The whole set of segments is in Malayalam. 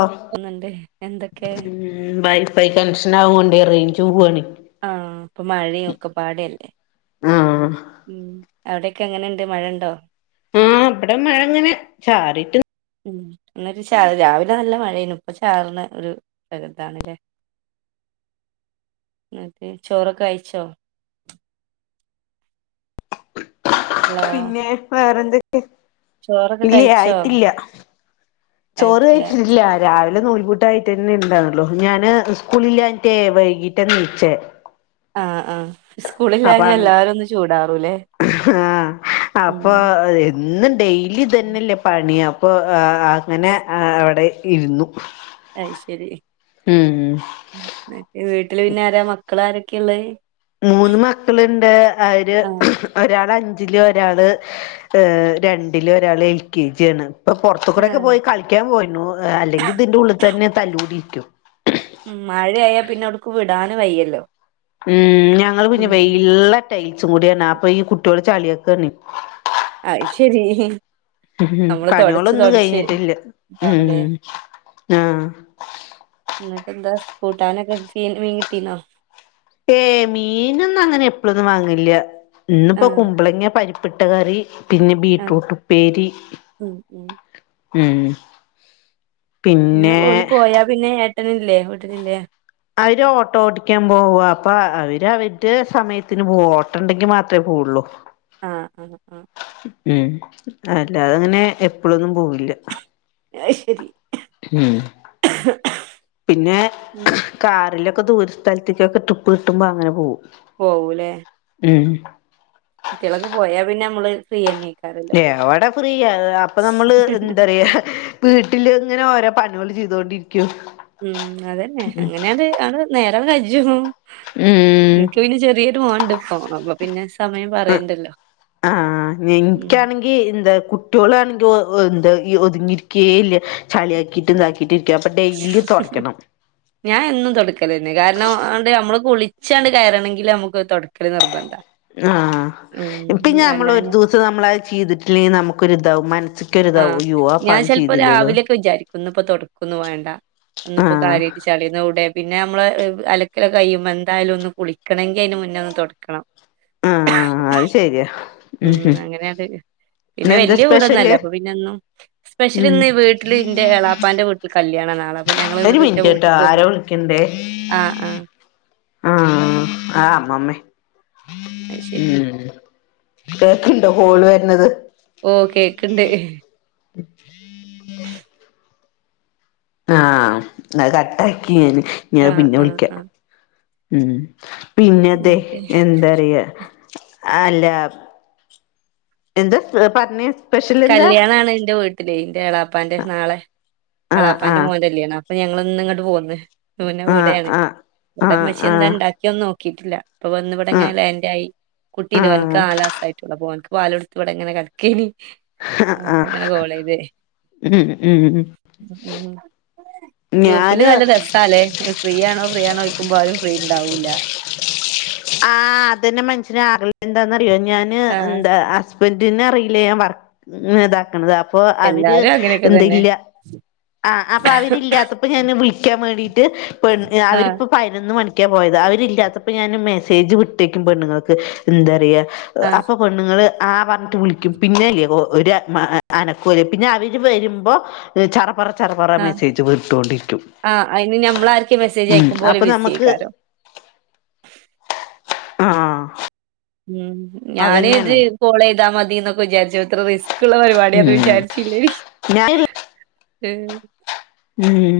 ഓഹ് ന്ന്ണ്ട് എന്തൊക്കെ ഉം വൈഫൈ കണക്ഷൻ ആവോണ്ട് റെയ്ഞ്ച് പോവാണേ ആഹ് ഇപ്പം മഴയും ഒക്കെ പാടല്ലേ ആഹ് ഉം അവടെ ഒക്കെ എങ്ങനെണ്ട് മഴ ഉണ്ടോ? ആഹ് ഇവടെ മഴ ഇങ്ങനെ ചാറിട്ട് ഉം ഇന്നൊരു ച രാവിലെ നല്ല മഴേനു ഇപ്പൊ ചാർന്ന ഒരു പ്രകൃതാണ്ല്ലേ. എന്നിട്ട് ചോറൊക്കെ കഴിച്ചോ? ഹലോ പിന്നെ വേറെന്തൊക്കെ ചോറൊക്കെ ഇല്ലേ കഴിച്ചോ ആയിട്ടില്ല. ചോറ് കഴിച്ചില്ല കഴിച്ചിട്ട്ല്ല. രാവിലെ നൂൽപൂട്ടായിട്ടന്നെ ണ്ടാന്നല്ലോ ഞാന് സ്കൂളില്ലാഞ്ഞിട്ടേ വൈകീട്ട നീച്ചേ അഹ് അഹ് അപ്പ സ്കൂളില്ലാഞ്ഞ അങ് എല്ലാരും ഒന്ന് ചൂടാറുംല്ലേ ആഹ് അപ്പൊ ന്നും ഡെയിലി തന്നെല്ലേ പണി അപ്പൊ ആഹ് അങ്ങനെ അഹ് അവടെ ഇരുന്നു അയ്ശെരി ഉം വീട്ടില് പിന്നെ ആരാ മക്കള് ആരൊക്കെയാ ഉള്ളേ ഉം മൂന്ന് മക്കളുണ്ട് അവര് ആഹ് ഒരാള് അഞ്ചില് ഒരാള് ഏഹ് രണ്ടില് ഒരാള് എൽ കെ ജി ആണ് ഇപ്പൊ പൊറത്ത് കൂടെക്കെ ആഹ് പോയി കളിക്കാൻ പോയിന്നു [unintelligible] അല്ലെങ്കി ഇതിന്റെ ഉള്ളിൽ തന്നെ തല്ല് കൂടി ഇരിക്കും ഉം മഴയായാ പിന്നെ [unintelligible] വിടാനും വയ്യല്ലോ ഉം ഞങ്ങൾ പിന്നെ ഉം വെയിള്ള ടൈൽസും കൂടിയാണ് അപ്പൊ ഈ കുട്ടിയോള് ചളിയാക്കാണ് അയ്ശെരി പണികളൊന്നും കഴിഞ്ഞിട്ടില്ല ഉണ്ടാവൂലേ ഉം ആഹ് എന്നിട്ട് എന്താ സ്കൂട്ടാനൊക്കെ ഫീൽ മീൻ കിട്ടീന്നോ ഏഹ് മീനൊന്നും അങ്ങനെ എപ്പഴൊന്നും വാങ്ങില്ല്യാ ഇന്നിപ്പോ ആഹ് കുമ്പളങ്ങേ പരി [unintelligible] കറി പിന്നെ ആഹ് ബീട്രൂട്ട് ഉപ്പേരി ഉം ഉം ഉം പിന്നെ ഓല് പോയാ പിന്നെ ഏട്ടനില്ലേ വീട്ടിലില്ലേ അവര് ഓട്ടോ ഓടിക്കാൻ പോവാ അപ്പ അ അവര് അവര്ടേ സമയത്തിന് പോവും ഓട്ടം ഉണ്ടെങ്കി മാത്രേ പോവുള്ളൂ ആഹ് ആഹ് ആഹ് ഉം അല്ലാതങ്ങനേ എപ്പോഴൊന്നും പോവുല്ല അയ്ശെരി ഉം പിന്നേ ഉം കാറിലൊക്ക ദൂര സ്ഥലത്തേക്കൊക്കെ ട്രിപ്പ് കിട്ടുമ്പൊ അങ്ങനെ പോകും പോവൂല്ലേ ഉം ട്ടികളൊക്കെ പോയാ പിന്നെ നമ്മള് ഫ്രീ അന്നെ എവടെ ഫ്രീയാ ഏഹ് അപ്പ നമ്മള് എന്താ പറയാ വീട്ടില് ഇങ്ങനെ ഓരോ പണികള് ചെയ്തോണ്ടിരിക്കും ഉം അതന്നെ അങ്ങനെയത് അത് നേരം [unintelligible] ഉം ഉം എനിക്ക് പിന്നെ ചെറിയൊരു മോൻ ഒണ്ട് ഇപ്പോ അപ്പൊ പിന്നേ സമയം പറയണ്ടല്ലോ ഉം ഏയ് എന്താ കുട്ട്യോൾ ആണെങ്കി ഓ ഓ എന്താ ഈ ഒതുങ്ങിരിക്കേ ഇല്ല ചളി ആക്കിയിട്ട് ആ ഇതാക്കിയിട്ട് ഇരിക്കാ അപ്പൊ ഡെയിലി തൊടയ്ക്കണം ഞാൻ എന്നും തൊടുക്കല് തന്നെയാ കാരണം ആണ്ടെ അമ്മള് കുളിച്ചാണ്ട് കയറണങ്കിൽ അമുക്ക് തൊടുക്കല് നിർബന്താ ആഹ് ഇപിന്നെ നമ്മൾ ഒരു ദിവസം നമ്മൾ അത് ചെയ്തിട്ടില്ലെങ്കിൽ നമുക്കൊരു ഇതാവും മനസ് [unintelligible] ആ പണി ചെയ്തില്ലല്ലോ ഇന്നിപ്പൊ തൊടക്കൊന്നും വേണ്ട ഇന്നിപ്പൊ ആഹ് കാര്യായിട്ട് ചളിയൊന്നും ഇവ്ടെ പിന്നെ നമ്മള് ഏഹ് അലക്കല് ഒക്കെ കഴിയുമ്പോ എന്തായാലും ഒന്ന് കുളിക്കണെങ്കി അയിന് മുന്നേ ഒന്ന് തൊടക്കണം ആഹ് ആഹ് ആഹ് അത് ശെരിയാ ഉം അങ്ങനെ [unintelligible] പിന്നെ വെല്യ വീട് ഒന്നും സ്പെഷ്യല് അല്ല അപ്പൊ പിന്നന്നും സ്പെഷ്യല് ഉം ഇന്ന് വീട്ടില് ഇന്റെ എളാപ്പാന്റെ വീ ഇന്ന് കല്യാണാ നാളെ അപ്പൊ ഞങ്ങള് ഒരു ഇങ്ങോട്ട് ഇന്റെ മിനിറ്റ് ട്ടോ വീട്ട്ക്ക് ആരോ വന്നു വിളിക്കണ്ടേ ആഹ് ആഹ് ആഹ് ആഹ് അമ്മാമ്മേ അത് ശരി ഉം കേൾക്കുണ്ടോ കോൾ വരുന്നത് ഓ കേക്ക്ണ്ട് [unintelligible] ആഹ് അത് കട്ടാക്കി ഇനി അത് ആഹ് പിന്നെ ആഹ് വിളിക്കാ ആഹ് ഉം പിന്നെതെ ന്നായിട്ട് എന്താറിയാ ആഹ് അല്ലാ എന്ത്‌ പറഞ്ഞേ സ്പെഷ്യൽ എന്താ കല്യാണാണ് എന്റെ വീട്ടില് ഇന്റെ എളാപ്പാന്റെ നാളെ ആഹ് എളാപ്പാന്റെ ആഹ് മോന്റെ കല്യാണാ അപ്പൊ ഞങ്ങള് ഇന്ന് ഇങ്ങോട്ട് പോന്ന് മ്മന്ന് ആഹ് ഇവിടെയാണ് ആഹ് ഇവിടെ ഉമ്മച്ചി എന്താ ആഹ് ഉണ്ടാക്കിയൊന്ന് നോക്കീട്ടില്ല അപ്പൊ വന്നിവിടെങ്ങനെ ആഹ് ലാൻഡ് ആയി കുട്ടീണ്ട് ഓന്ക്ക് ആഹ് നാലാആാസ ആയിട്ടുള്ളൂ അപ്പോ ഓനിക്ക് പാലൊടുത്ത് ഇവിടെങ്ങനെ കെടന്നു കിമി ആഹ് ആഹ് അപ്പൊങ്ങനെ കോളേത് ഉം ഉം ഗ്രുപ്പിൽ ഞാന് നല്ല രസം അല്ലെ ഫ്രീ ആണോ ഫ്രീ ആണോൽക്കുമ്പോ ആരും ഫ്രീ ഉണ്ടാവൂല്ല ആ അതന്നെ മനുഷ്യന് ആറില്ല എന്താന്ന്റിയോ ഞാാന് ആ എന്താ ഹസ് ഇവന്റിന് അറിയില്ല ഞാൻ വർക്ക് ഇതാക്കണത് അപ്പൊ അവര് എല്ലാരും അങ്ങനെയൊക്കെ എന്ത് തന്നെ ഇല്ല ആ അപ്പൊ അവരില്ലാത്തപ്പോ ഞാൻ വിളിക്കാൻ വേണ്ടീട്ട് പെ ആ അവരിപ്പോ ഞാനൊന്ന് മണിക്കാൻ പോയത് അവരില്ലാത്തപ്പോ ഞാൻ മെസ്സേജ് വിട്ടേക്കും പെണ്ണുങ്ങക്ക് എന്താ പറയ ആ അപ്പൊ പെണ്ണുങ്ങൾ ആ പറഞ്ഞിട്ട് വിളിക്കും പിന്നെല്ലേ ഒ ഒര് അനക്കല പിന്നെ അവര് വരുമ്പോ ചറ പ്പറ ചറപ്പറ ആ മെസ്സേജ് വർട്ടോണ്ടിരിക്കും ആ അതിന് നമ്മളാർക്കും മെസ്സേജ് ഉം അയക്കുമ്പോൾ അപ്പൊ ബിസി നമുക്ക് ആയിക്കാരോ ആ ഉം ഞാൻ ഇത് കോൾ ചെയ്താൽ മതി എന്നൊക്കെ വിചാരിച്ചോ ഇത്ര റിസ്ക് ഉള്ള പരിപാടി അത് ഉം വിചാരിച്ചില്ലനി ഞാൻ ഉം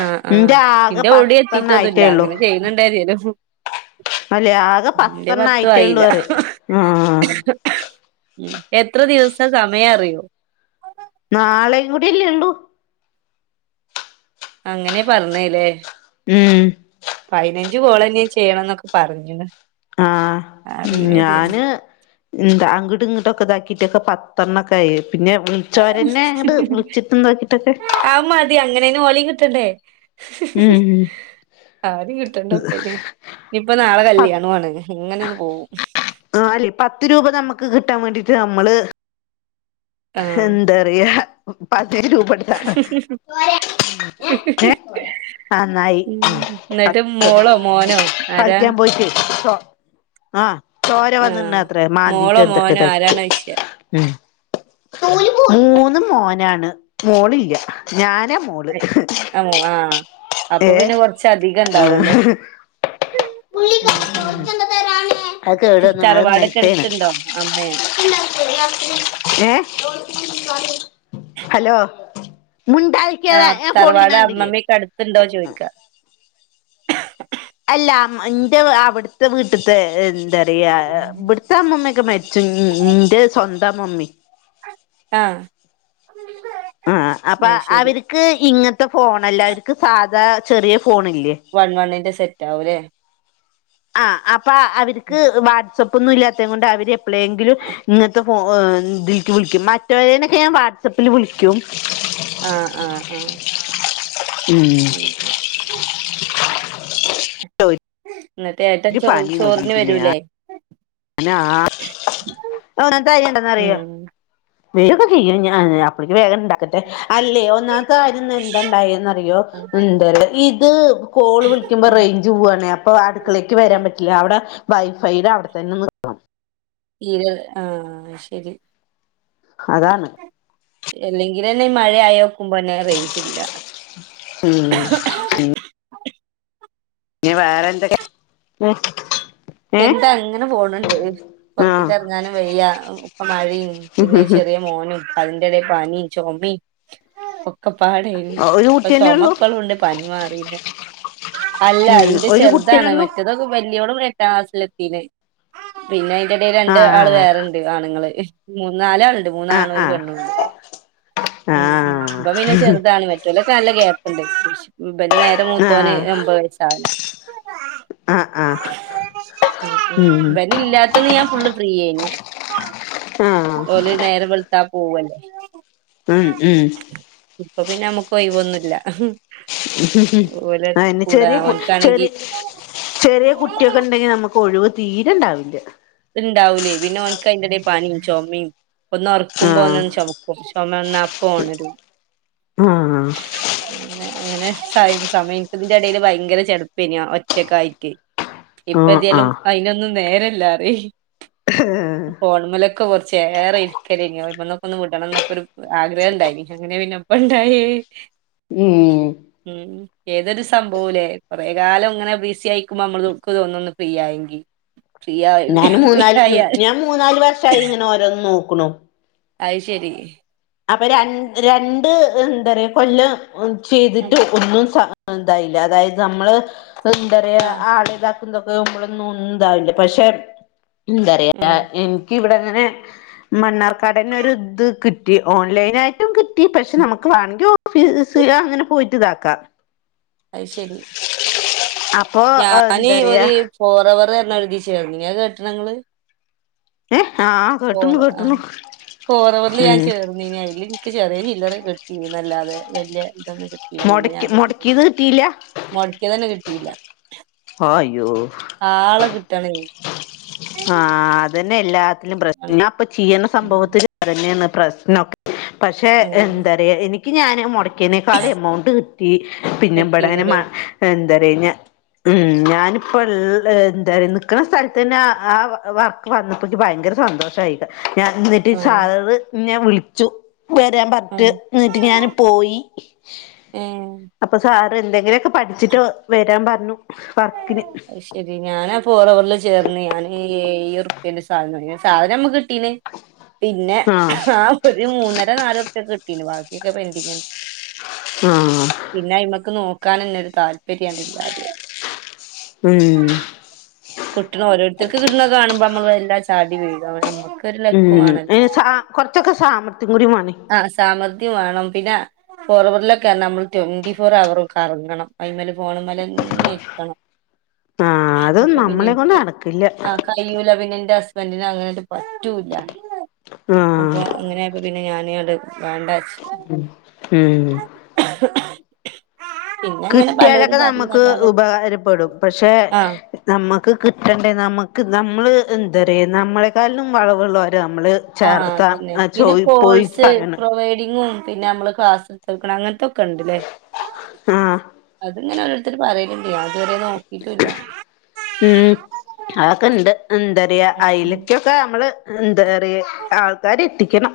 ആഹ ആഹ് എന്റെ ആകെ ന്റെ ഓടി പത്തെണ്ണ എത്തിട്ടൊന്നുല്ല അങ്ങനെ ചെയ്യുന്നുണ്ടാതായാലും. അല്ലേ ആകെ പത്തെണ്ണ പത്തും ആയിട്ടേ ആയില്ല ഉള്ളന്ന് പറ ആ ഉം എത്ര ദിവസം സമയം അറിയോ? നാളെയും കൂടി എല്ലേ ഉള്ളൂ അങ്ങനെ പറഞ്ഞല്ലേ [unintelligible] പതിനഞ്ച് കോളന്നെയ ചെയ്യണം എന്നൊക്കെ പറഞ്ഞന്ന് ആ മം ഞാന് എന്താ അങ്ങിട്ട് ഇങ്ങോട്ടൊക്കെ ഇതാക്കിട്ടൊക്കെ പത്തെണ്ണ ക്കെ ആയി പിന്നെ വിളി ചോരനെ അങ്ങട്ട് വിളിച്ചിട്ട് നോക്കിട്ടൊക്കെ അങ്ങനെയന് ഓലി കിട്ടണ്ടേ ഉം ഉം ആര കിട്ടണ്ടപ്പെനി യിപ്പ നാളെ പ കല്യാണണ് ഇങ്ങനെയാണ് പോകും ആ അല്ലെ പത്ത് രൂപ നമുക്ക് കിട്ടാൻ വേണ്ടീട്ട് നമ്മള് ആഹ് എന്താറിയ പത്ത് രൂപട് [unintelligible] ആ നന്നായി ഉം എന്നിട്ട് പത്ത് മോളോ മോനോ ആരാ കളിക്കാൻ പോയിട്ട് ആ ചോര ആഹ് വന്നിന്ന അത്ര മാന്തിട്ട് മോളോ എന്തൊക്കെ മോനോ തയ് റ്റ് ആരാണോയ്ച്ച ഉം മൂന്നും മോനാണ് മോളില്ല ഞാനാ മോള് ആഹ് ആഹ് അപ്പൊ ഏ പിന്നെ കൊറച്ച അധികം ഇണ്ടാവല്ലോ ഉം ഉം അത് കെടന്ന്ക്കണ് അത് തറവാടൊക്കെ നെൽത്തണ് അടുത്തുണ്ടോ അമ്മേ ഏ ഹലോ മുണ്ടായി ആഹ് ഞാൻ തറവാട് ഫോണിക്കണണ്ടില്ലേ അമ്മമ്മയൊക്കെ അടുത്തുണ്ടോ ചോയിക്കാ അല്ലമ്മ എന്റെ അവിടുത്തെ വീട്ടത്തെ എന്താ പറയാ ഇവിടുത്തെ അമ്മമ്മയൊക്കെ മര് ന്റെ സ്വന്തം മമ്മി ആഹ് ആഹ് അപ്പൊ അയ് ശരി അവർക്ക് ഇങ്ങത്തെ ഫോണല്ല അവർക്ക് സാധാ ചെറിയ ഫോണില്ലേ വൺ വണ്ണിന്റെ സെറ്റ് ആക അല്ലേ ആഹ് അപ്പൊ അവർക്ക് വാട്സപ്പ് ഒന്നും ഇല്ലാത്ത കൊണ്ട് അവര് എപ്പളെങ്കിലും ഇങ്ങനത്തെ ഫോ ഇതിൽക്ക് വിളിക്കും മറ്റവരേനൊക്കെ ഞാൻ വാട്സാപ്പിൽ വിളിക്കും ആഹ് ആഹ് ഉം പിന്നെ എന്നിട്ടേ ഏട്ടൻ ഒരു ചോ ചോറിന് വരൂലേ അനാ ഓന താര്യണ്ടന്ന അറിയോ ഉം വീഡിയോ ഒക്കെ ചെയ്യും ഞാൻ അപ്പളേക്ക് വേഗം ഇണ്ടാക്കട്ടെ അല്ലെയോ ഇന്നാത്തെ കാര്യം എന്തണ്ടായിറിയോ എന്ത ഇത് കോള് വിളിക്കുമ്പോ റെയ് ജൂ പോവാണ് അപ്പൊ അടുക്കളേക്ക് ഉം വരാൻ പറ്റില്ല അവിടെ വൈഫൈയുടെ അവിടെത്തന്നെ നിക്കണം തീരെ ആഹ് ശരി അതാണ് അല്ലെങ്കിലന്നെ ഈ മഴ ആയി വോക്കുമ്പോന്നെ റേഞ്ചില്ല ഉം നീ വേറെ എന്തൊക്കെ ഏ എന്താ അങ്ങനെ പോണണ്ട് പുറത്തേക്ക് ഇറങ്ങാനും വെയ്യ ഇപ്പ മഴയും പിന്നെ ആഹ് ചെറിയ മോനും അതിന്റെ ഇടെൽ പനിയും ചുമയും ഒക്കെ പാട ഒരു കുട്ടിയന്നെ ഉള്ളൂ ചുമപ്പളും ഉണ്ട് പനി മാറില്ല അല്ല ഉം ഇന്റെ ഒരു കുട്ടിയന്നെ ചെറുതാണ് ഉള്ളൂ മറ്റത് അതൊക്കെ വലിയോടെ എട്ടാം ക്ലാസ്സൽ എത്തിന പിന്നെ അതിന്റെടയിൽ രണ്ട് ആള് ആഹ് വേറെണ്ട് ആണുങ്ങള് മൂന്നാലാള്ണ്ട് മൂന്ന് ആഹ് ആണും ഒരു ആഹ് പെണ്ണും ഉണ്ട് ആഹ് ഇവൻ പിന്നെ ചെറുതാണ് ഇലൊക്കെ നല്ല ഗ്യാപ്പുണ്ട് നേരെ മൂത്തവന് ആഹ് ഒമ്പത് വയസാവന ആഹ് ആഹ് ഉം ഇവൻ ഇല്ലാത്ത ന്ന് ഞാൻ ഫുള്ള് ഫ്രീ ആയിനു ആഹ് ഓല് നേരം വെളുത്താ പോവല്ലേ ഉം ഉം ഇപ്പൊ പിന്നെ നമ്മുക്ക് ഒഴിവൊന്നുല്ല ഓലെ അ കൂടെ ചെറിയ കു ഓൻക്കാണെങ്കി ചെറിയ ചെറിയ കുട്ടിയൊക്കെ ഉണ്ടെങ്കി നമുക്ക് ഒഴിവ് തീരെണ്ടാവില്ല ഇത് ഇണ്ടാവൂലേ പിന്നെ നക്ക് അതിന്റേയും പനിയും ചുമയും ഒന്ന് ഉറക്കുമ്പോ ആഹ് ഒന്നന്ന് ചുമ ക്കും ചുമ വന്ന അപ്പൊ ഒണരും ആഹ് അങ്ങനെ അങ്ങനെ സം സമയംക്ക ഇതിന്റെ ഇടൽ ഭയങ്കര ചെളുപ്പന ഒറ്റക്ക ആയിട്ട് ഇപ്പ ആഹ് എതിയലും ആഹ് അയിനൊന്നും നേരല്ല പറയ് ഫോൺമലൊക്കെ കൊർചേറെ ഇരിക്കലേനി ഓമലൊക്കെ ഒന്ന് വിടണം എന്നൊക്കൊ ഒരു ആഗ്രഹം ഇണ്ടായിനീ അങ്ങനെ പിന്നെപ്പ ഇണ്ടായി ഉം ഉം ഏതൊരു സംഭവുലേ കൊറേകാലം ഇങ്ങനെ ബിസി ആയിക്കുമ്പോ നമ്മള്ക്ക് തോന്നന്ന് ഫ്രീ ആയെങ്കി ഫ്രീ ആയി ഞാന് ഫ്രീ മൂന്നാല് ആയ ഞാൻ മൂന്നാല് വർഷായി ഇങ്ങനെ ഓരോന്ന് നോക്കണു അത് ശരി അപ്പൊ ര രണ്ട് എന്താ പറയാ കൊല്ല ഉം ചെയ്തിട്ട് ഒന്നും ഇതായില്ല അതായത് നമ്മള് എന്താപറയാ ആഹ് ആളത ന്തൊക്കെ ആവുമ്പോളൊന്നും ഒന്നുതാവില്ല പക്ഷെ എന്താറയാ ഉം എ ക്കിവിടെങ്ങനെ മണ്ണാർക്കാടന്ന ഒരു ഇത് കി കി ഓൺലൈനായിട്ടും കിട്ടി പക്ഷെ നമുക്ക് വേണെങ്കി ഓഫീസ് അങ്ങനെ പോയിട്ട് ഇതാക്കാം [unintelligible] അത് ശരി അപ്പൊ ഞാന് എന്താ പറയാ ഒരു ഫോറവർഞ ഒരുതി ചേർന്നീനി അഹ് കേട്ടണങ്ങള് ഏഹ് ആഹ് ഫോർ കേട്ടണു ആഹ് കേട്ടണു ഫോറവർൽ ഞാൻ ഉം ചേർ അയ്ല് ഇൻക്ക് ചെറിയ ചില്ലറ കിട്ടിനില്ലാതെ വല്യ ഇതൊന്നും മൊട് മൊടക്കിയത് കിട്ടീല്ല മൊട്ക്കിതന്നെ കിട്ടീല്ല ആയ്യോ ആളെ കിട്ടണെ ആഹ് അതെന്നെ എല്ലാത്തിലും പ്രശ്ന ആണ് ഞ്ഞാപ്പൊ ചെയീന്ന ഉം സംഭവത്തില് അതെന്നെണ് പ്രശ്നം പക്ഷെ ഉം എന്താറയാ എനിക്ക് ഞാന് മുട ക്കിനേക്കാളു എമൗണ്ട് കിട്ടി പിന്നെബാടെ കെട്ടീന്ല്ലേ എന്താറയ ഉ ഞാനിപ്പള്ളെ എന്താറ നി ക്കണ സ്ഥൽത്തന്നെ ആ വർക്ക് വന്നപ്പോ ഇൻക് ഭയങ്കര സന്തോഷായി ഞാൻ ന്നിട്ട് ആഹ് സാററ് ഇന്നെ വിളിച്ചു വരാൻ പർഞ്ട്ട് ആഹ് ഇന്നിട്ട് ഞാന് പോയി ഏഹ് അപ്പൊ സാറ് എന്തെങ്കിലൊക്കെ പഠിച്ചിട്ട് വരാൻ പറഞ്ഞു വർക്കിന് ശെരി ഞാനാ ഫോറവറിൽ ചേർന്ന് ഞാന് ഏയുറുപ്പെന്റെ സാധനം സാധനം നമ്മക്ക് കിട്ടീന് പിന്നെ ആഹ് ആ ഒരു മൂന്നര നാലുർപ്യക്കെ കിട്ടീന് ബാക്കിയൊക്കെ പെന്റിങ്ങെന്നെ ആഹ് പിന്നെ അയ്മ്മക്ക് നോക്കാനെന്നൊരു താല്പര്യണ്ട് ഇല്ലാതെയായി ഉം കിട്ട്ണ ഓരോരുത്തർക്ക് കിട്ടുന്ന കാണുമ്പോ നമ്മൾ എല്ലാ ചാടിവീഴ മ്മക്ക് ഉം ഏ സാ കൊറച്ചൊക്കെ സാമർഥ്യം കൂടിമേണേ ആഹ് സാമർഥ്യം വേണം പിന്ന ഫോർവറിലൊക്കെ നമ്മള് ട്വന്റി ഫോർ അവർ ക്കറങ്ങണം അയിമ്മല് ഫോണ്മ്മലെ ഇരിക്കണം ആഹ് അപ്പൊ അതൊന്നും പിന്നെ നമ്മളെ കൊണ്ട് എനിക്ക് നടക്കില്ല ആഹ് കയ്യൂല പിന്നെ എന്റെ ഹസ്ബൻറിന് അങ്ങനറ്റെ പറ്റൂല ആഹ് അപ്പൊ അങ്ങനെ പിന്നെ ഞാൻ പണിങ്ങട്ട് വേണ്ടാച്ച് ഉം പിന്നെ അങ്ങനെ പലരും കിട്ട്യാലൊക്കെ നമുക്ക് പറയുന്നല്ലാതെ ഉപകാരപ്പെടും പക്ഷെ ആഹ് നമ്മക്ക് കിട്ടണ്ടേ നമ്മക്ക് നമ്മള് എന്തറിയ നമ്മളെക്കാട്ടിലും വളവുള്ളോര നമ്മള് ആഹ് ചേർത്താ അതന്നെ പിന്നെ ചോയി പോയി കോഴ്സ് പറയണ് പ്രൊവൈഡിങ്ങും പിന്നെ നമ്മള് ക്ലാസ്ട്ത്തൊട്ക്കണെ അങ്ങൻത്തൊ ക്കണ്ട്ല്ലേ? ആഹ് അത്ങ്ങനെ ഓരോരുത്തര് പറയല്ണ്ട് ഞാ ഇതുവരെ നോക്കിട്ടുല്ല ഉം അതൊക്കെണ്ട് എന്തറിയാ അയിലക്കോ നമ്മളെന്ത‌റിയ ആൾക്കാരെത്തിക്കണം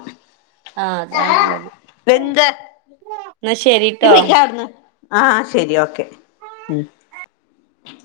ആഹ് അതാണുള്ളത് വെന്തെ എന്നാ ഇ ശരിട്ടോ പൊയ്‌ക്കെ അവിട്ന്ന് ആഹ് ശരി ഓക്കെ ഉം